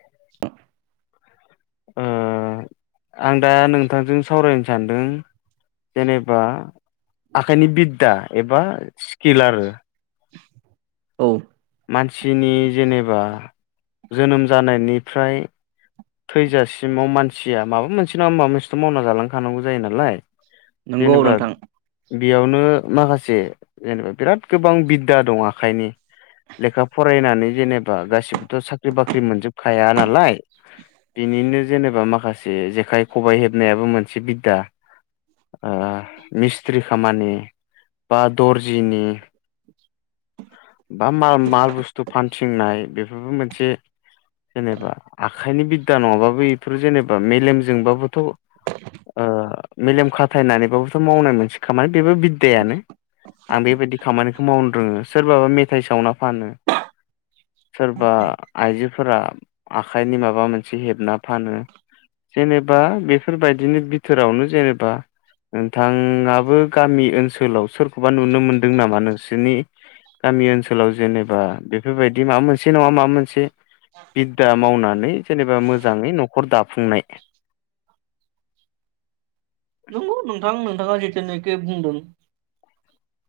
[inaudible] ओम आं दा नोंथांजों सावरायनो सानदों जेनेबा आखाइनि बिदा एबा स्किल आरो। औ मानसिनि जेनेबा जोनोम जानायनिफ्राय थैजासिमाव मानसिया माबा मोनसे नङा होमाबा मोनसेथ' मावना जालांखानांगौ जायो नालाय। नंगौ जेनेबा नोंथां बेयावनो माखासे जेनेबा बिराद गोबां बिदा दं आखाइनि। लेखा फरायनानै जेनेबा गासिबोथ' साख्रि बाख्रि मोनजोबखाया नालाय। बेनिनो जेनेबा माखासे जे जेखाइ खबाइ हेबनायाबो मोनसे बिद्दा ओ मिस्ट्रि खामानि बा दर्जिनि बा माल माल बुस्थु फानथिंनाय बेफोरबो मोनसे जेनेबा आखाइनि बिद्दा नङाबाबो बेफोरो जेनेबा मेलेमजोंबाबोथ' ओ मेलेम खाथायनानैबाबोथ' मावनाय मोनसे खामानि बेबो बिददायानो आं बेबायदि खामानिखौ मावनो रोङो सोरबाबा मेथाइ सावना फानो सोरबा आइजोफोरा आखाइनि माबा मोनसे हेबना फानो जेनेबा बेफोरबायदिनि बिथोरावनो जेनेबा नोंथाङाबो गामि ओनसोलाव सोरखौबा नुनो मोनदों नामा नोंसोरनि गामि ओनसोलाव जेनेबा बेफोरबायदि माबा मोनसे नङा माबा मोनसे बिद्दा मावनानै जेनेबा मोजाङै न'खर दाफुंनाय नंगौ नोंथां नोंथाङा जिथुनाखि बुंदों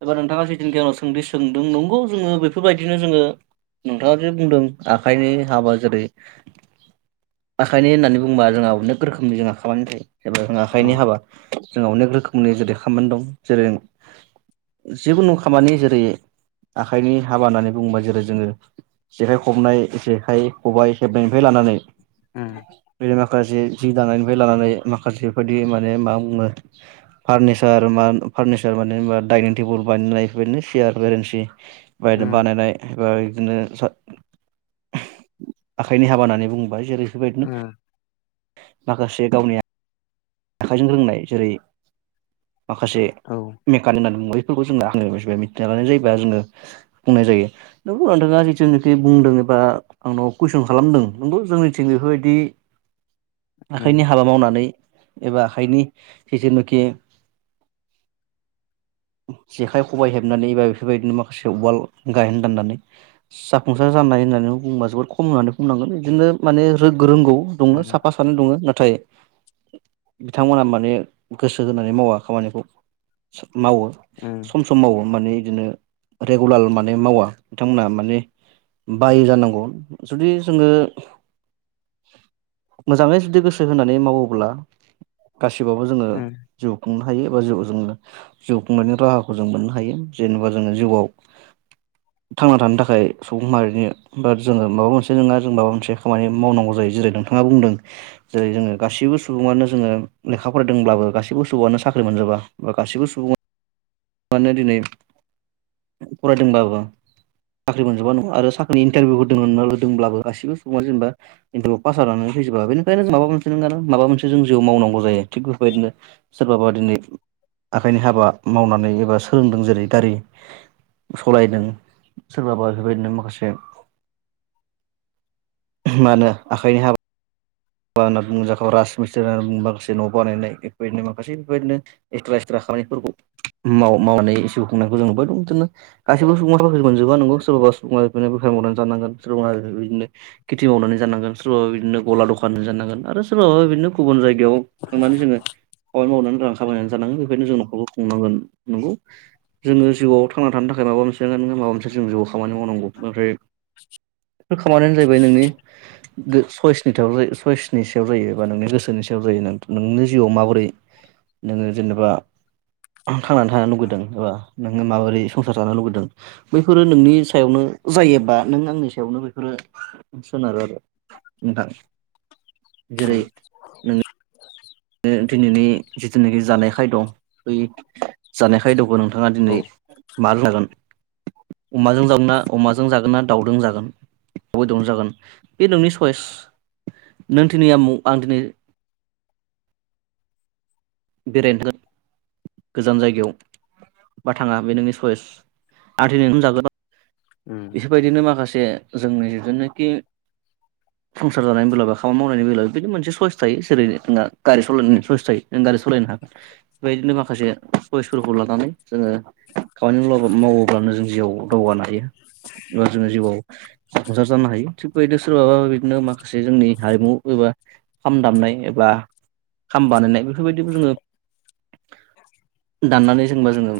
एबा नोंथाङा जेथुनिखि सोंथि सोंदों नंगौ जोङो बेफोरबायदिनो जोङो नोंथाङा जे बुंदों आखाइनि हाबा जेरै आखाइनि होननानै बुंङोबा जोंहा अनेक रोखोमनि जोंहा खामानि थायो जे जों औ आखाइनि हाबा जोंहा अनेक रोखोमनि जेरै खामानि दं जेरै जेखुनु खामानि जेरै आखाइनि हाबा होननानै बुङोबा जेरै जोङो जेखाइ खबनाय जेखाइ खबाइ हेबनायनिफ्राय लानानै उम बेै माखासे जि दानायनिफ्राय लानानै माखासे बेबायदि माने मा बुङो फार्निचार फारनिचार माने होनबा दाइनिं टेबोल बानायनाय बेबायदिनो सियार बेरेन्सि बाय उम बानायनाय एबा बिदिनो आखाइनि हाबा होननानै बुंबाय जेरै बेफोरबायदिनो उम माखासे गावनि आखाइजों रोंनाय जेरै माखासे औ मेकानिक होनना बुङो [unintelligible] मिथिना लानाय जायोबा जोङो बुंनाय जायो नोंगौ नोंथाङा जिथुनाखि बुंदों एबा आंनाव कुइसन खालामदों नंगौ जोंनिथिं बेफोरबायदि आखाइनि हाबा मावनानै एबा आखाइनि जिथुनाखि [inaudible] जेखाइ खबाय हेबनानै एबा बेफोरबायदिनो माखासे उवाल गायहेन दाननानै जाफुंसार जानाय होननानै बुंङोबा जोबोद खम होननानै बुंनांगोन बिदिनो माने रों रोंगौ दङ उम साफा सानै दङ नाथाय बिथांमोना मा ने गोसो होनानै मावा खामानिखौ मावो उम समाव माने बिदिनो रेगुलार माने मावा बिथांमोनहा माने बायो जानांगौ जुदि जोङो मोजाङै जुदि गोसो होनानै मावोब्ला गासिबावबो जोङो उम जिउ खुंनो हायो एबा जिउ जोङो जिउ खुंनायनि राहाखौ जों मोननो हायो जेनेबा जोङो जिउआव [inaudible] थांना थानो थाखाय सुबुं माहारिनि बा जोङो माबा मोनसे नङा जों माबा मोनसे खामानि मावनांगौ जायो जेरै नोंथा थाङा बुंदों जेरै जोङो गासैबो सुबुङानो जोङो लेखा फरायदोंब्लाबो गासिबो सुबुआनो साख्रि मोनजोबा बा गासिबो सुबुं माने दिनै फरायदोंबाबो साख्रि मोनजोबा नङा आरो साख्रिनि इन्टारभिउ होदोंना होदोंब्लाबो गासिबो समा जेनेबा [unintelligible] फैजोबा बेनिफ्रायनो माबा मोनसे [unintelligible] माबा मोनस जों जिउआव मावनांगौ जायो थिग बेबायदिनो सोरबाबा दिनै आखाइनि हाबा मावनानै एबा सोलोंदों जेरै गारि सलायदों सोरबाबा बेबायदिनो माखासे मानो आखाइनि हाबा बा होनना [unintelligible] राजमिस्त्रि होननानै बुङोब्ला माखासे न' बानायनाय बेफोरबायदिनो माखासे बेफोरबायदिनो एक्सट्रा एक्सट्रा खामानिफोरखौ मावनानै जिउ खुंनाखौ जों नुबोदो बिदिनो गासैबो सुबङा मोनजोबा नोंगौ सोरबाबा सुबनो बेफार मावनानै जानांगोन सोर बिदिनो खेथि मावनानै जानांगोन सोरा बिदिनो गला दखान फानना जानांगोन आरो सोरबाबा बिदिनो गुबुन जायगायाव थांनानै जोङो खामानि नि मावनानै रां खामायनानै जानांगोन बेखौनो जों न'खरखौ खुंनांगोन नंगौ जोङो जिउआव थांना थानो थाखाय माबा मोनसे नङा माबा मोनसे जों जिउआव खामानि मावनांगौ ओमफ्राय बेफोर खामानियानो जाहैबाय नोंनि सयसनि सायाव जायो सइसनि सायाव जायो बा नोंनि गोसोनि सायाव जायो नोंनि जिउआव माबोरै नोङो जेनेबा थांनानै थानो लुगैदों एबा नोङो माबोरै संसार जानो लुगैदों बैफोरो नोंनि सायावनो जायोबा नों आंनि सायावनो बैफोरो सोनारो आरो नोंथां औ जेरै नों दिनैनि जिथुनाखि जानाय खायद बै जानाय खायदखौ' नोंथाङा दिनै औ मा जागोन अमाजों जागो ना अमाजों जागोन ना दाावउजों जागोन अमा बेदरजों जागोन बे नोंनि सइस नों दिनै आमुग आं दिनै [unintelligible] गोजान जायगायाव बा थाङा बे नोंनि सयस आं दिनै ओंखाम जाग्रोबा उ बेफोरबायदिनो माखासे जोंनि जेनोखि [inaudible] संसार जानाय बेलाबो खामानि मावनायनि बेलाबो बिदि मोनसे चयस थायो जेरै नोंहा गारि सालायनायनि सयस थायो नों गारि सलायनायनो हा बेबायदिनो माखासे चइसफोरखौ लानानै जोङो खामानि मावब्ला मावोब्लानो जों जिउआव दावगानो हायो एबा जोङो जिउआव जाफुंसार जानो हायो थिग बेबायदि सोरबाबा बिदिनो माखासे जोंनि हारिमु एबा खाम दामनाय एबा खाम बानायनाय बेफोरबायदिखौ जोङो [inaudible] दाननानै जेनेबा जोङो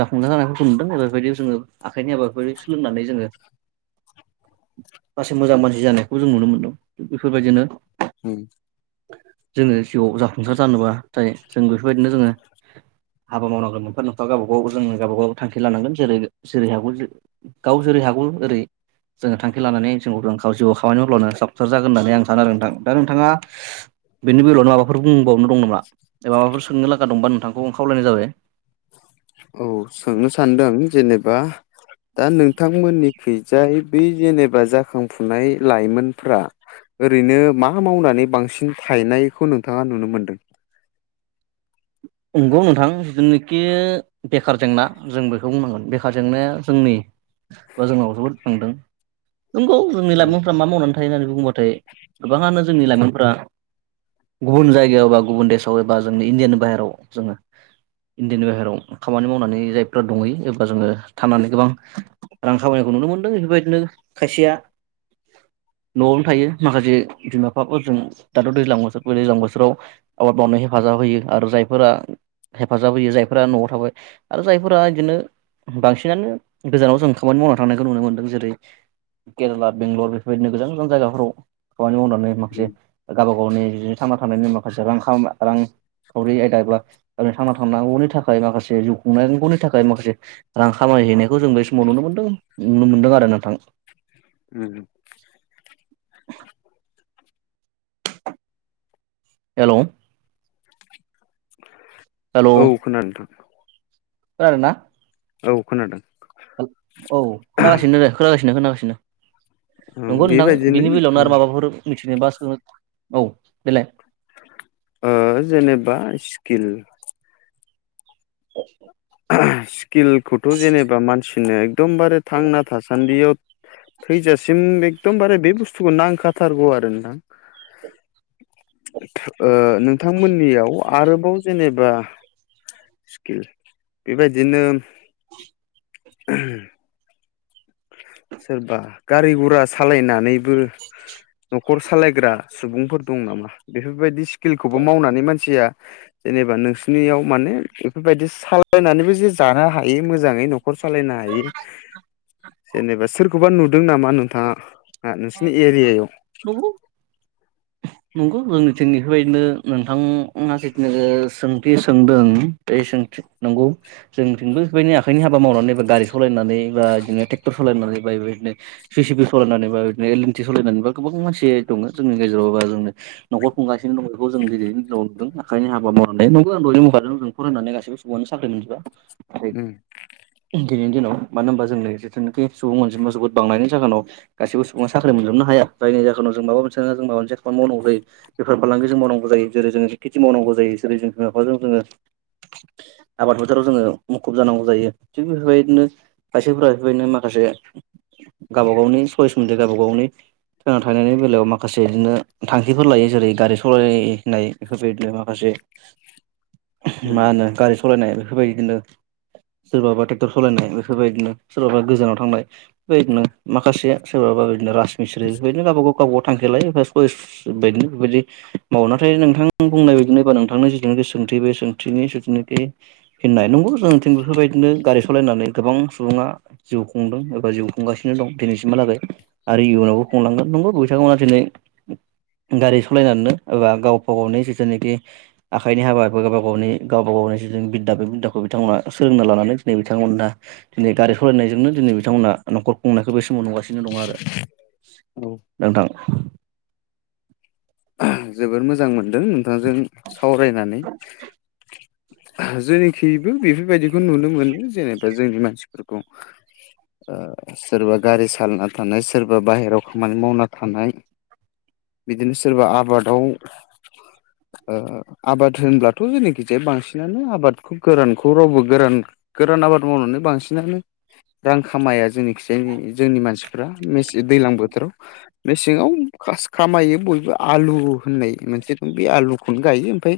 जाफुंजार जानायफोरखौ नुदों बेफोरबायदियाव जोङो आखाइनि हाबा फारि खुलुमनानै जोङो मोजां मानसि जानायखौ जों नुनो मोनदों थिग बेफोरबायदिनो उ जोङो जिउआव जाफुंसार जानोबा जाय जों बेफोरबायदिनो जोङो हाबा मावनांगोन मोनफा मोनफा गावबा गाव जोङो गावबा गाव थांखि लानांगोन जेरै जेरै हागौ गाव जेरै हागौ ओरै जोङो थांखि लानानै [unintelligible] जिउआव खामानि मावब्लानो जाफुंसार जागोन होननानै आं सानो आरो नोंथां दा नोंथाङा बेनि बेलायावनो माबाफोर बुंबावनो दं एबा माबाफोर सोंनो लागा दंबा नोंथांखौ आं खावलायनाय जाबाय औ सोंनो सानदों जेनेबा दा नोंथांमोननिखैजाय बे जेनेबा जाखांफुनाय लाइमोनफ्रा ओरैनो मा मावनानै बांसिन थायनायखौ नोंथाङा नुनो मोन्दों नंगौ नोंथां जोंनोखि बेखार जेंना जों बेखौ बुंनांगोन बेखार जेंनाया जोंनि बा जोंनाव जोबोद थांदों नंगौ जोंनि उम लाइमोनफ्रा मा मावनानै थां थायनारि बुंङोबाथाय गोबाङानो जोंनि लाइमोनफोरा गुबुन जायगायाव बा गुबुन देशआव एबा जोंनि इण्डियानि बाहेराव जोङो इण्डियानि बाहेरायाव खामानि मावनानै जायफ्रा दंहैयो एबा जोङो थानानै गोबां रां खामायनायखौ नुनो मोन्दों बेफोरबायदिनो खायसेया न'वावनो थायो माखासे बिमा बिफाफोरजों दाथ' दैज्लां बोसोर दैज्लां बोथोराव आबाद मावनायाव हेफाजाब होयो आरो जाय फोरा हेफाजाब होयो जायफोरा न'वाव थाबाय आरो जायफोरा इदिनो बांसिनानो गोजानाव जों खामानि मावना थांनायखौ नुनो मोन्दों जेरै केरेला बेंगलर बेफोरबायदिनो गोजान गोजान जायगाफोराव खामानि मावना। थांनाय माखासे उम गावबा गावनि थांना थानायनि माखासे रां खा रांखावरि आयदा एबा थांना थांनांगौनि थाखाय माखासे जिउ खुंनांगौनि थाखाय माखासे रां खामायहैनायखौ जों बे समाव नुनो मोनदों नुनो मोनदों आरो नोंथां। उम। हेलौ औ खोनादों ना नोथां? खोनादोंना। औ खोनादों। औ खोनागासिनो खोनागासिनो खोनागासिनो ओं नंगौ नोंथां बेबायदिनो बिनि बेलायावनो उम आरो माबाफोर मिथिनोबा सों औ देलाय औ जेनेबा स्किला [inaudible] स्किलखौथ' जेनेबा मानसिनो एकदमबारे थांना थासान्दियाव। थैजासिम एकदमबारे बे बुस्थुखौ नांखाथारगौ आरो नोंथां। नोंथांमोननियाव आरोबाव जेनेबा। स्किला बेबायदिनो [unintelligible] सोरबा गारि गुरा सालायनानैबो न'खर सालायग्रा सुबुंफोर दं नामा बेफोरबायदि स्किलखौबो मावनानै मानसिया। जेनेबा नोंसोरनियाव माने बेफोरबायदि सालायनानैबो जे जानो हायो मोजाङै न' ओ खर सालायनो हायो जेनेबा सोरखौबा नुदों नामा नोंथाङा नोंसिनि एरियायाव। औ नंगौ। [inaudible] नंगौ जोंनिथिं बेफोरबायदिनो नोंथाङा जिथुनाखि सोंथि सोंदों बे सोंथि नंगौ। जोंथिबो बेबायदिनो आखाइनि हाबा मावनानैबा गारि सालायनानै बा बिदिनो ट्रेक्टर सालायनानै बा बेबादिनो जि सिपि सालायनानै बा बिदिनो एल एनटि सालायनानै बा गोबां मानसि दङ जोंनि गेजेराव बा जोंनो नखर खुंगासिनो दं बेखौ जों दिनैनि दिनाव नुदों आखाइनि हाबा मावनाय नोंगौ दहयनो बुखादोंमोन जों औ‌ फरायनानै गासैबो सुबुङानो साख्रि मोनजोबा आरो उम दिनैनि दिनाव मानो होनबा जोंनि जिथुनाखि सुबुं अनजिमा जोबोद बांनायनि जाहोनाव गासिबो सुबुं साख्रि मोनजोबनो हाया जायनि जाहोनाव जों माबा मोनसे नङा माबा मोनसे खामानि मावनांगौ जायो। बेफार फालांगि जों मावनांगौ जायो जेरै जोङो खेथि मावनांगौ जायो जेरै जों बिमा-बिफाजों जोङो ओ आबाद फोथाराव जोङो मुखुब जानांगौ जायो थिग बेफोरबादिनो खायसेफोरा बेफोरबायदिनो माखासे गावबा गावनि सयिस मुथे गावबा गावनि थांना थानायनि बेलायाव माखासे बिदिनो थांखिफोर लायो जेरै गारि स'लायनाय बेफोरबादिनो माखासे [unintelligible] मा होनो स'लायनाय बेफोरबायदिनो सोरबाबा ट्रेक्टर स'लायनाय बेफोरबायदिनो सोरबाबा गोजानाव थांनाय। बेबायदिनो माखासे सोरबाबा बिदिनो राजमिस्रि बेफोरदिनो गावबा गाव गावबागाव थांखि लायो बा सयिसा बेबायदि माव नाथाय नोंथां बुंनाय बायदि बा नोंथांनो जिथुखि सोंथि बे सोंथिनि जिथुनाखि होननाय नंगौ जोंथिं बेफोरबायदिनो गारि सालायनानै गोबां सुबुङाबो जिउ खुंदों एबा जिउ खुंगासिनो दं दिनैसिमहालागै आरो इयुनावबो ओ खुंलांगोन नंगौ बिथांमोना दिनै गारि स'लायनानैनो एबा गावबा गावनि जिथुनिखि आखाइनि हाबाखौ गावबा गावनि गावबा गावनि जि बिद्दा बे बिद्दाखौ बिथांमोनहा सोलोंना लानानै दिनै बिथांमोनहाबो दिनै गारि सालायनायजोंनो दिनै बिथांमोना न'खर खुंनायखौ बे समाव नुगासिनो ओ नो दं आरो औ नोंथां। जोबोर मोजां मोनदों नोंथांजों सावरायनानै। जोंनिखिबो बेफोरबायदिखौ नुनो मोनो जेनेबा जोंनि मानसिफोरखौ ओ सोरबा गारि सालायना थानाय सोरबा बाहेरायाव खामानि मावना थानाय। बिदिनो सोरबा आबादाव ओ। आबाद होनब्लाथ' जोंनिखिजाय बांसिनानो आबादखौ गोरानखौ रावबो गोरान। गोरान आबाद मावनानै बांसिनानो रां खामाया जोंनि खिजाय जोंनि मानसिफ्रा मेसे दैज्लां बोथोराव मेसेङाव खास खामायो बयबो। आलु होननाय मोनसे दं बे आलुखौनो गायो ओमफाय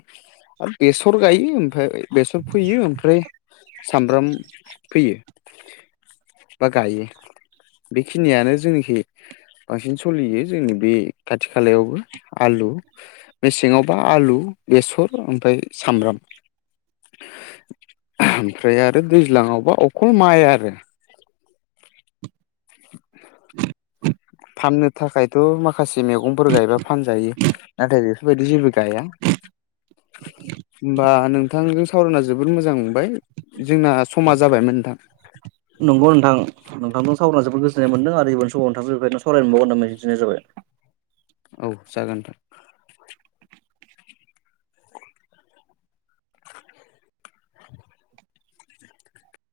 आरो बेसर गायो ओमफाय बेसर फोयो ओमफ्राय सामब्राम फैयो। बा गायो। बेखिनियानो जोंनिखि बांसिन सलियो जोंनि बे खाथि खालायावबो आलु मेसेङावबा आलु, बेसर ओमफाय सामब्राम ओमफ्राय आरो दैज्लाङावबा अखल माइ आरो फाननो थाखायथ' माखासे मैगंफोर गायबा फानजायो नाथाय बेफोरबायदि जेबो गाया। होमबा नोंथांजों सावरायना जोबोद मोजां मोनबाय जोंना समा जाबायमोन नोंथां। नंगौ नोंथां। नोंथांजों सावरायना जोबोद गोजोननाय मोनदों आरो उननि समावबो नोंथांजों बेबायदिनो सावरायबगोन होननानै मिजिं थिनाय जाबाय। औ जागोन नोंथां।